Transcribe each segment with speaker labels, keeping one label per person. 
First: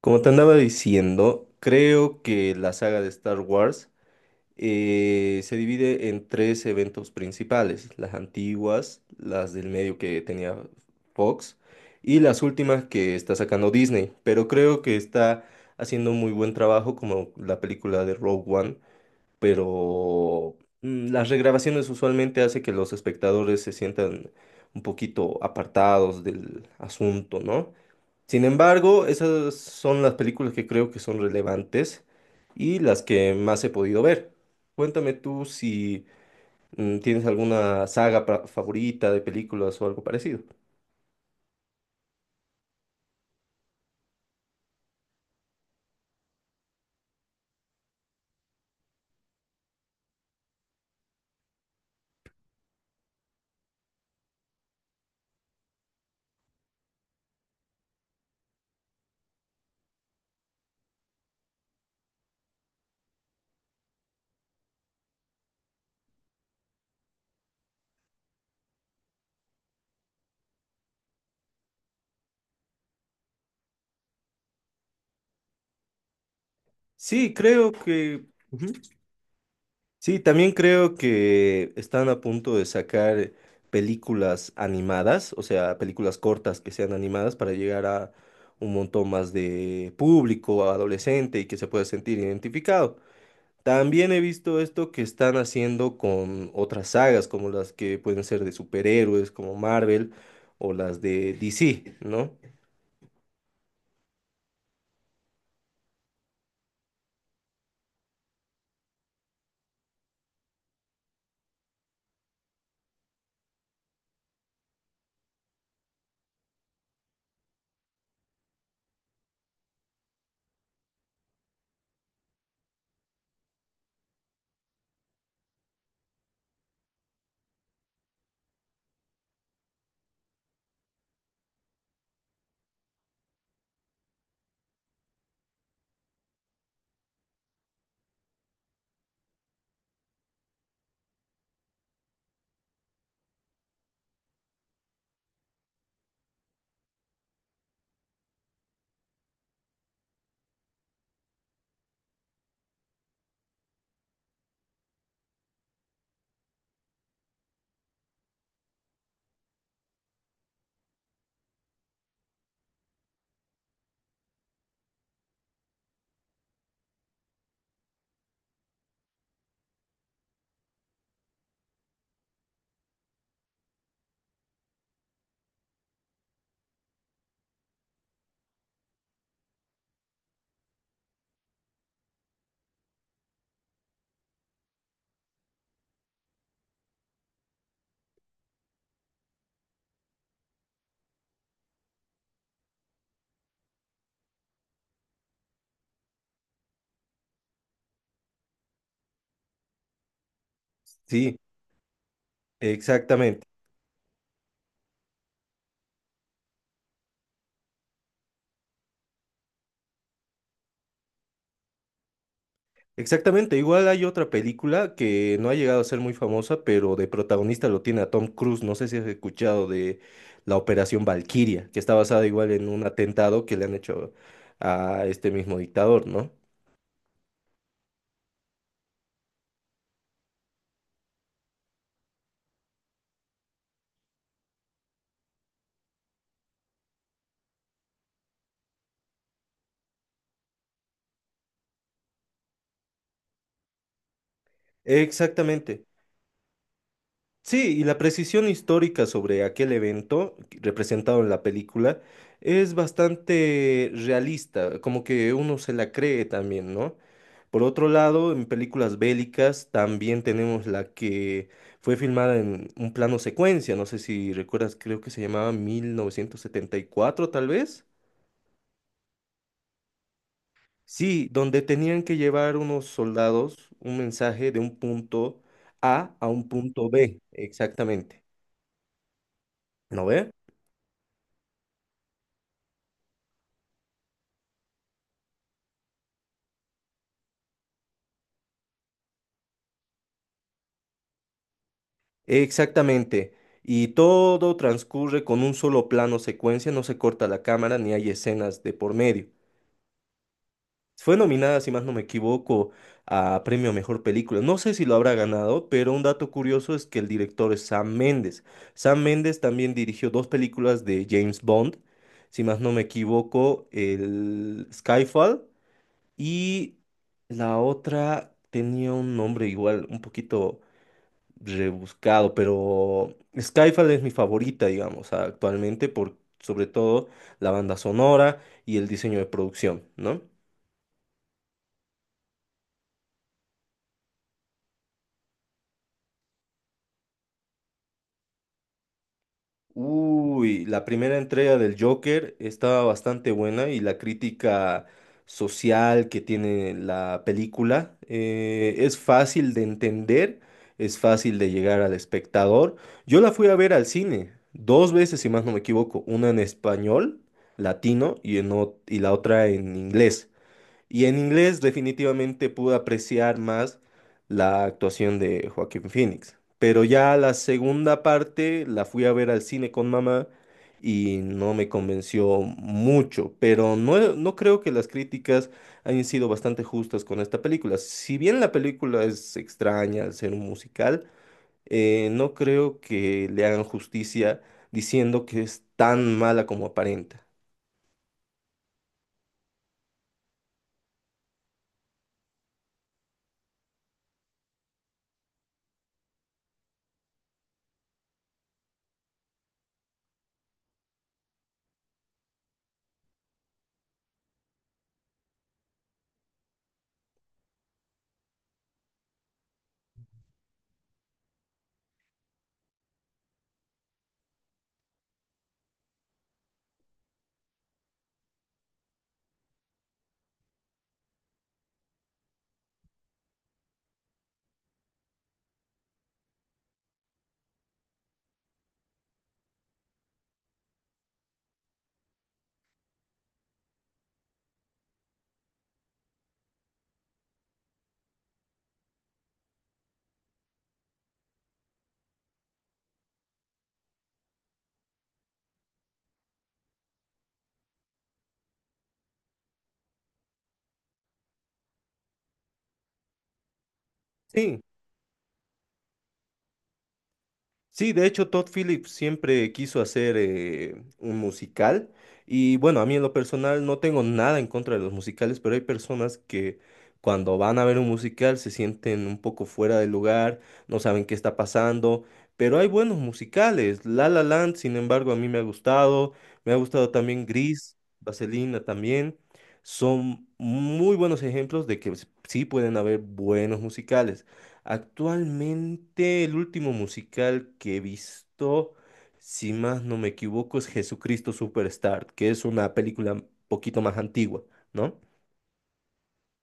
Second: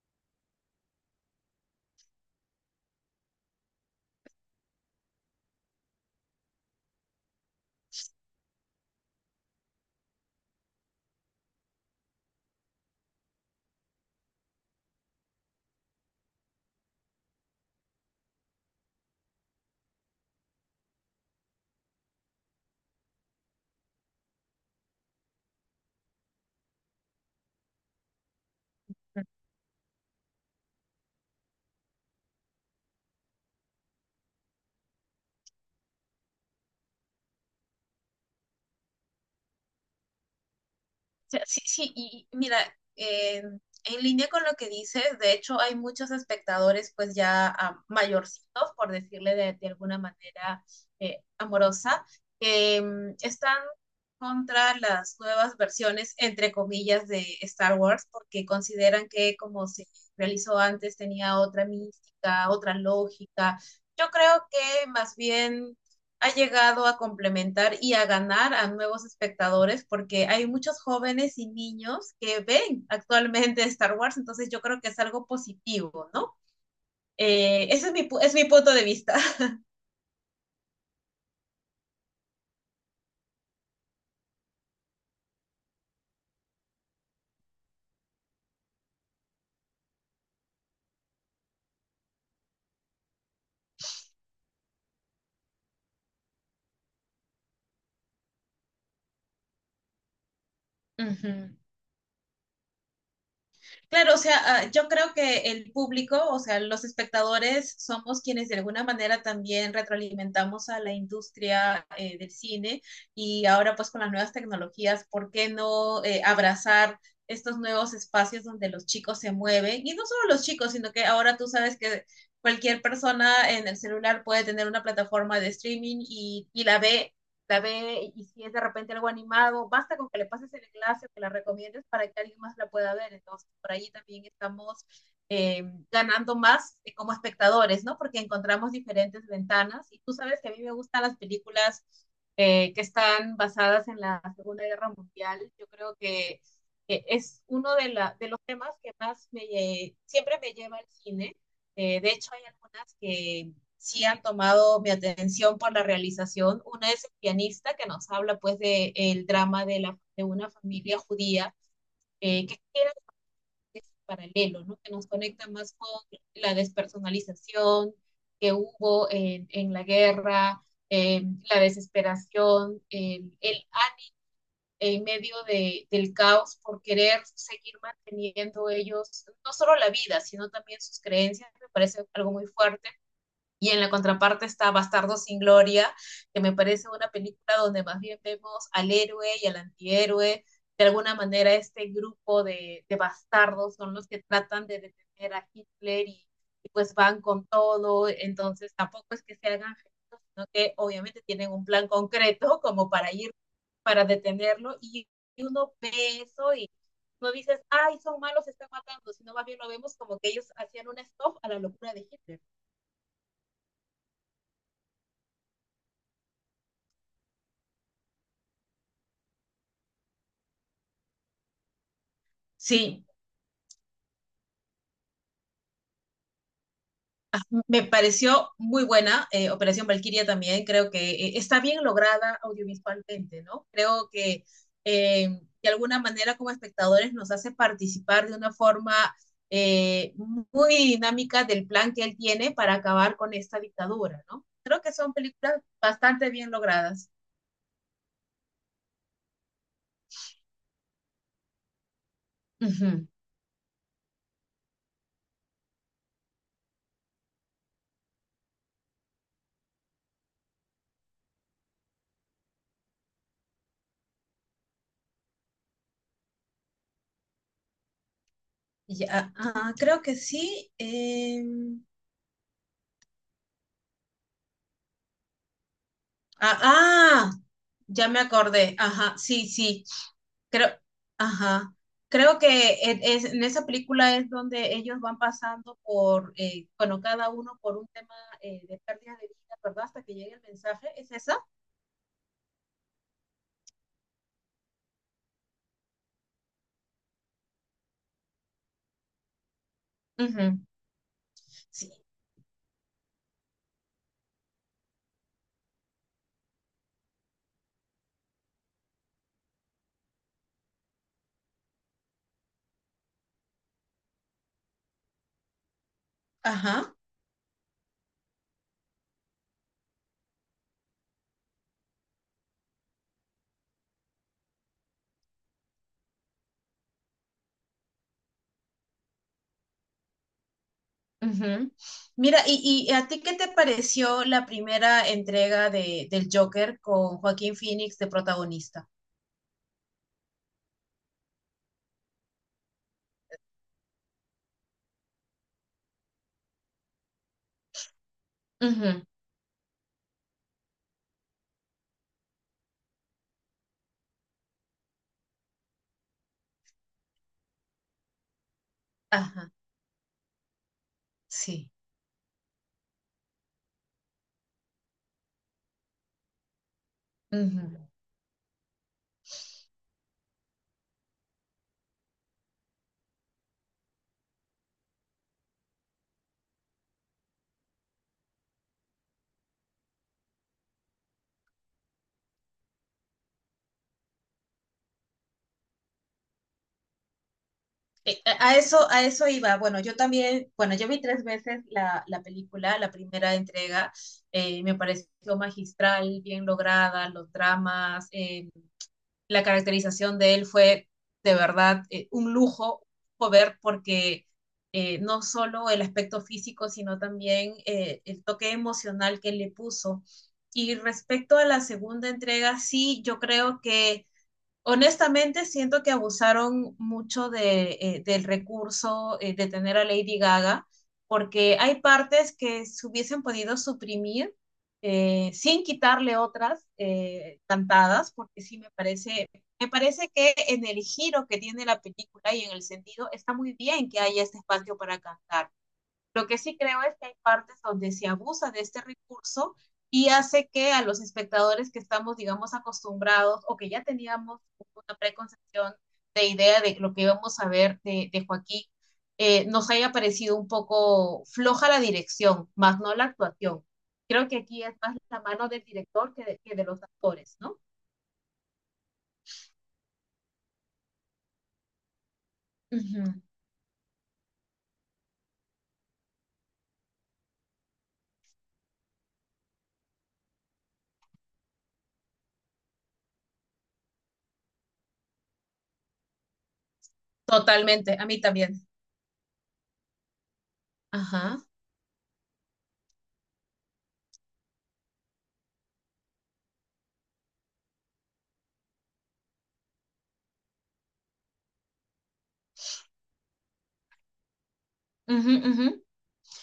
Speaker 1: Como te andaba diciendo, creo que la saga de Star Wars se divide en tres eventos principales: las antiguas, las del medio que tenía Fox y las últimas que está sacando Disney, pero creo que está haciendo un muy buen trabajo como la película de Rogue One. pero las regrabaciones usualmente hace que los espectadores se sientan un poquito apartados del asunto, ¿no? Sin embargo, esas son las películas que creo que son relevantes y las que más he podido ver. Cuéntame tú si tienes alguna saga favorita de películas o algo parecido.
Speaker 2: Sí, sí, y mira, eh, en línea con lo que dices, de hecho hay muchos espectadores pues ya mayorcitos, por decirle de alguna manera amorosa, que están contra las nuevas versiones, entre comillas, de Star Wars, porque consideran que como se realizó antes tenía otra mística, otra lógica. Yo creo que más bien ha llegado a complementar y a ganar a nuevos espectadores porque hay muchos jóvenes y niños que ven actualmente Star Wars, entonces yo creo que es algo positivo, ¿no?
Speaker 1: Sí, creo
Speaker 2: Ese
Speaker 1: que...
Speaker 2: es mi punto
Speaker 1: Ujú.
Speaker 2: de vista.
Speaker 1: Sí, también creo que están a punto de sacar películas animadas, o sea, películas cortas que sean animadas para llegar a un montón más de público, adolescente y que se pueda sentir identificado. También he visto esto que están haciendo con otras sagas, como las que pueden ser de superhéroes, como Marvel, o las
Speaker 2: Uh
Speaker 1: de
Speaker 2: -huh.
Speaker 1: DC, ¿no?
Speaker 2: Claro, o sea, yo creo que el público, o sea, los espectadores somos quienes de alguna manera también retroalimentamos a la industria del cine y ahora pues con las nuevas tecnologías, ¿por qué no abrazar estos nuevos espacios donde los chicos se mueven? Y no solo los chicos, sino que ahora tú sabes que cualquier persona en el celular puede tener una plataforma de streaming y la ve la ve, y si es de repente algo animado, basta con que le pases el enlace o que la recomiendes para que alguien más la pueda ver. Entonces, por ahí también estamos eh, ganando más como espectadores, ¿no? Porque encontramos diferentes ventanas y tú sabes que a mí me gustan las películas que están basadas en la Segunda Guerra Mundial. Yo creo que es uno de los temas que más siempre me lleva al cine. De hecho, hay algunas que sí han tomado mi atención por la realización. Una es el pianista que nos habla pues de el drama de una familia judía que era paralelo, ¿no? Que nos conecta más con la despersonalización que hubo en la guerra, eh, la desesperación, el en medio del caos por querer seguir manteniendo ellos no solo la vida, sino también sus creencias, me parece algo muy fuerte. Y en la contraparte está Bastardo sin Gloria, que me parece una película donde más bien vemos al héroe y al antihéroe. De alguna manera, este grupo de bastardos son los que tratan de detener a Hitler y, pues van con todo. Entonces, tampoco es que se hagan gestos, sino que obviamente
Speaker 1: Sí,
Speaker 2: tienen un plan concreto como para ir,
Speaker 1: exactamente.
Speaker 2: para detenerlo. Y uno ve eso y no dices, ay, son malos, se están matando, sino más bien lo vemos como que ellos hacían un stop a la locura de Hitler.
Speaker 1: Exactamente. Igual hay otra película que no ha llegado a ser muy famosa, pero de protagonista lo tiene a Tom Cruise. No sé si has escuchado de la Operación Valquiria, que está basada igual en un
Speaker 2: Sí,
Speaker 1: atentado que le han hecho a este mismo dictador, ¿no?
Speaker 2: me pareció muy buena Operación Valkyria también, creo que está bien lograda audiovisualmente, ¿no? Creo que eh, de alguna manera como espectadores nos hace participar de una forma eh, muy dinámica del plan que él tiene para acabar con esta dictadura, ¿no? Creo que son películas
Speaker 1: Exactamente.
Speaker 2: bastante bien logradas.
Speaker 1: Sí, y la precisión histórica sobre aquel evento representado en la película
Speaker 2: Uh
Speaker 1: es
Speaker 2: -huh.
Speaker 1: bastante realista, como que uno se la cree también, ¿no? Por otro lado, en películas bélicas también tenemos la que fue filmada en un plano secuencia, no sé si recuerdas, creo que se llamaba 1974 tal vez.
Speaker 2: Ya, creo que sí.
Speaker 1: Sí, donde tenían que llevar unos soldados un mensaje de un punto A a un
Speaker 2: Ah,
Speaker 1: punto B,
Speaker 2: ah, ya me
Speaker 1: exactamente.
Speaker 2: acordé. Ajá, sí, sí.
Speaker 1: ¿No ve?
Speaker 2: Creo, ajá. Creo que en esa película es donde ellos van pasando por, bueno, cada uno por un tema de pérdida de vida, ¿verdad? Hasta que llegue el mensaje, ¿es esa?
Speaker 1: Exactamente. Y todo transcurre con un solo plano secuencia, no se corta la cámara ni hay escenas de por medio.
Speaker 2: Ujú.
Speaker 1: Fue nominada, si más
Speaker 2: Sí,
Speaker 1: no me equivoco, a Premio a Mejor Película. No sé si lo habrá ganado, pero un dato curioso es que el director es Sam Mendes. Sam Mendes también dirigió dos películas de James Bond, si más no me equivoco, el Skyfall y
Speaker 2: ajá.
Speaker 1: la otra tenía un nombre igual, un poquito rebuscado, pero Skyfall es mi favorita, digamos, actualmente por sobre todo la banda sonora y el diseño de producción, ¿no?
Speaker 2: Ujú. Mira, ¿y a ti qué te pareció la primera entrega del Joker con Joaquín Phoenix de protagonista?
Speaker 1: Uy, la primera entrega del Joker estaba bastante buena y la crítica social que tiene la película es
Speaker 2: Ujú.
Speaker 1: fácil de entender, es fácil de llegar al espectador. Yo la fui a ver al cine dos veces, si más no me equivoco, una en español latino y, y la otra
Speaker 2: Ajá,
Speaker 1: en inglés. Y en inglés
Speaker 2: sí.
Speaker 1: definitivamente pude apreciar más la actuación de Joaquín Phoenix. Pero ya la segunda parte la fui a ver al cine con mamá y no me convenció mucho. Pero no, no creo que las críticas hayan sido bastante justas con esta película. Si bien la película es extraña al ser un musical, no creo que le hagan justicia diciendo que es tan mala como aparenta.
Speaker 2: A eso, a eso iba. Bueno, yo también, bueno, yo vi tres veces la película, la primera entrega, me pareció magistral, bien lograda, los dramas, la caracterización de él fue de verdad un lujo ver porque no solo el aspecto físico, sino también el toque emocional que le puso. Y respecto a la segunda entrega, sí, yo creo que honestamente, siento que abusaron mucho del recurso de tener a Lady Gaga, porque hay partes que se hubiesen podido suprimir sin quitarle otras cantadas, porque sí me parece que en el giro que tiene la película y en el sentido está muy bien que haya este espacio para cantar. Lo que sí creo es que hay partes donde se abusa de este recurso y hace que a los espectadores que estamos, digamos, acostumbrados o que ya teníamos una preconcepción de idea de lo que íbamos a ver de Joaquín, nos haya parecido un poco floja la dirección, más no la actuación. Creo que
Speaker 1: Sí,
Speaker 2: aquí es más la mano del director que de los actores, ¿no?
Speaker 1: Sí, de hecho Todd Phillips siempre quiso hacer un musical y bueno, a mí en
Speaker 2: Ujú.
Speaker 1: lo personal no tengo nada en contra de los musicales, pero hay personas que cuando van a ver un musical se sienten un poco fuera del lugar, no saben qué está pasando, pero hay buenos musicales. La La Land, sin embargo, a mí me ha gustado también Gris,
Speaker 2: Totalmente, a mí también.
Speaker 1: Vaselina también. Son muy buenos
Speaker 2: Ajá.
Speaker 1: ejemplos de que sí pueden haber buenos musicales. Actualmente el último musical que he visto, si más no me equivoco, es Jesucristo Superstar, que es una película un poquito más antigua, ¿no?
Speaker 2: Ujú, ujú.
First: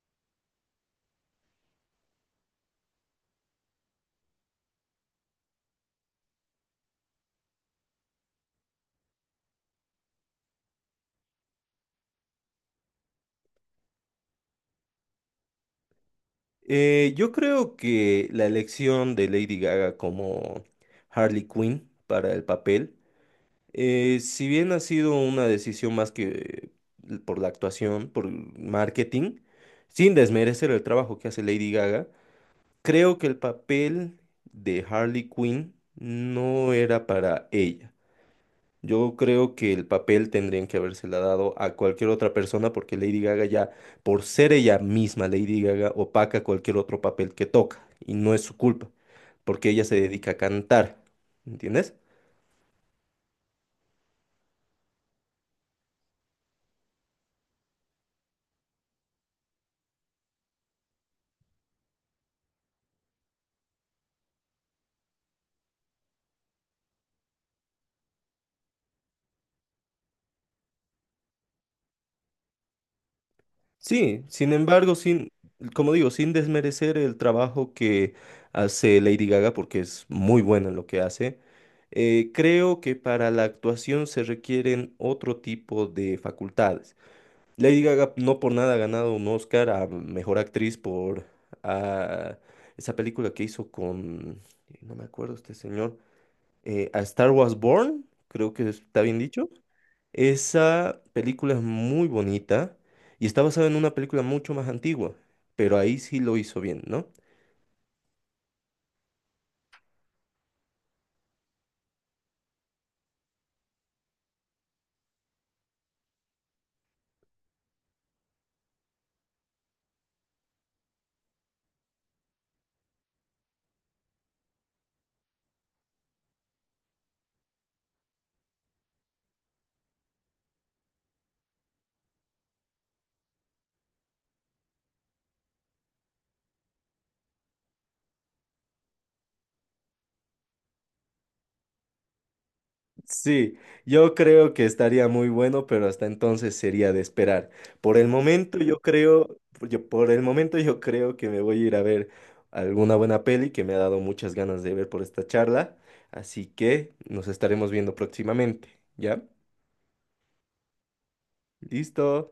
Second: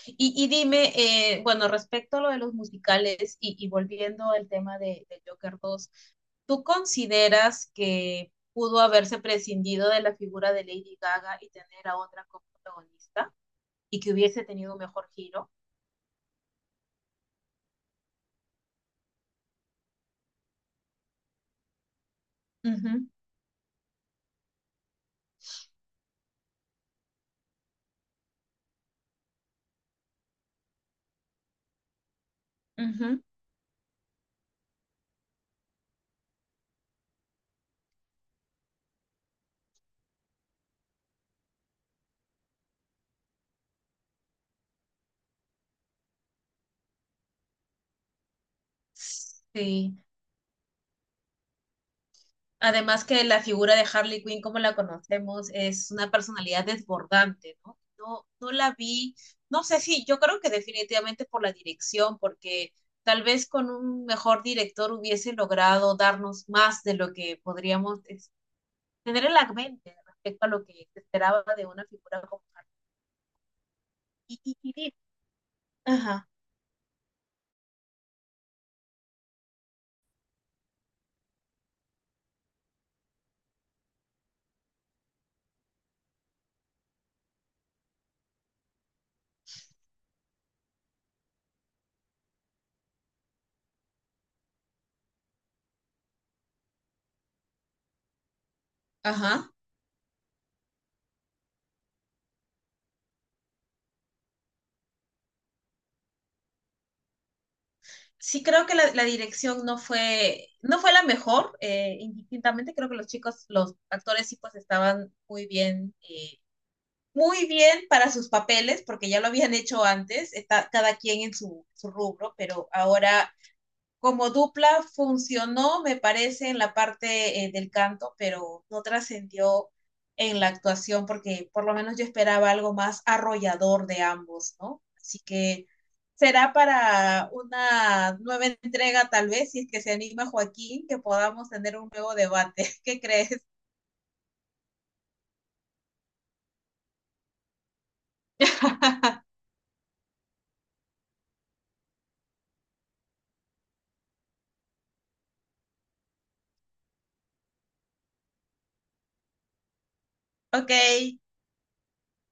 Speaker 2: Y dime, bueno, respecto a lo de los musicales y volviendo al tema de Joker 2, ¿tú consideras que pudo haberse prescindido de la figura de Lady Gaga y tener a otra como protagonista y que hubiese tenido un mejor giro?
Speaker 1: Yo creo que la elección de Lady Gaga como Harley Quinn para el
Speaker 2: Ujú,
Speaker 1: papel, si bien ha sido una decisión más que por la actuación, por el marketing, sin desmerecer el trabajo que hace Lady Gaga, creo
Speaker 2: ujú.
Speaker 1: que el papel de Harley Quinn no era para ella. Yo creo que el papel tendrían que habérsela dado a cualquier otra persona porque Lady Gaga ya, por ser ella misma, Lady Gaga opaca cualquier otro papel que toca y no es su culpa porque ella
Speaker 2: Sí.
Speaker 1: se dedica a cantar, ¿entiendes?
Speaker 2: Además que la figura de Harley Quinn, como la conocemos, es una personalidad desbordante, ¿no? No, no la vi, no sé si, yo creo que definitivamente por la dirección, porque tal vez con un mejor director hubiese logrado darnos más de lo que tener en la mente respecto a lo que se esperaba de una figura como Harley
Speaker 1: Sí, sin
Speaker 2: Quinn.
Speaker 1: embargo, sin, como digo,
Speaker 2: Ajá,
Speaker 1: sin desmerecer el trabajo que hace Lady Gaga, porque es muy buena en lo que hace, creo que para la actuación se requieren otro tipo de facultades. Lady Gaga no por nada ha ganado un Oscar a Mejor Actriz por ah, esa película que hizo con, no me acuerdo este señor, a Star Wars Born, creo que está bien dicho.
Speaker 2: ajá.
Speaker 1: Esa película es muy bonita y está basada en una película mucho más antigua, pero ahí sí lo hizo bien, ¿no?
Speaker 2: Sí creo que la dirección no fue la mejor, indistintamente creo que los chicos, los actores sí pues estaban muy bien para sus papeles, porque ya lo habían hecho antes, está cada quien en su rubro, pero ahora como dupla funcionó, me parece, en la parte del canto, pero no trascendió en la actuación porque por lo menos yo esperaba algo más arrollador de ambos, ¿no? Así que será para una nueva entrega tal vez, si es que se anima Joaquín, que podamos tener un nuevo debate. ¿Qué crees?
Speaker 1: Sí, yo creo que estaría muy bueno, pero hasta entonces sería de esperar. Por el momento yo creo, por el momento yo creo que me voy a ir a ver alguna buena peli que me ha dado muchas ganas de ver por esta charla, así que nos estaremos viendo próximamente, ¿ya?
Speaker 2: Ok,
Speaker 1: Listo.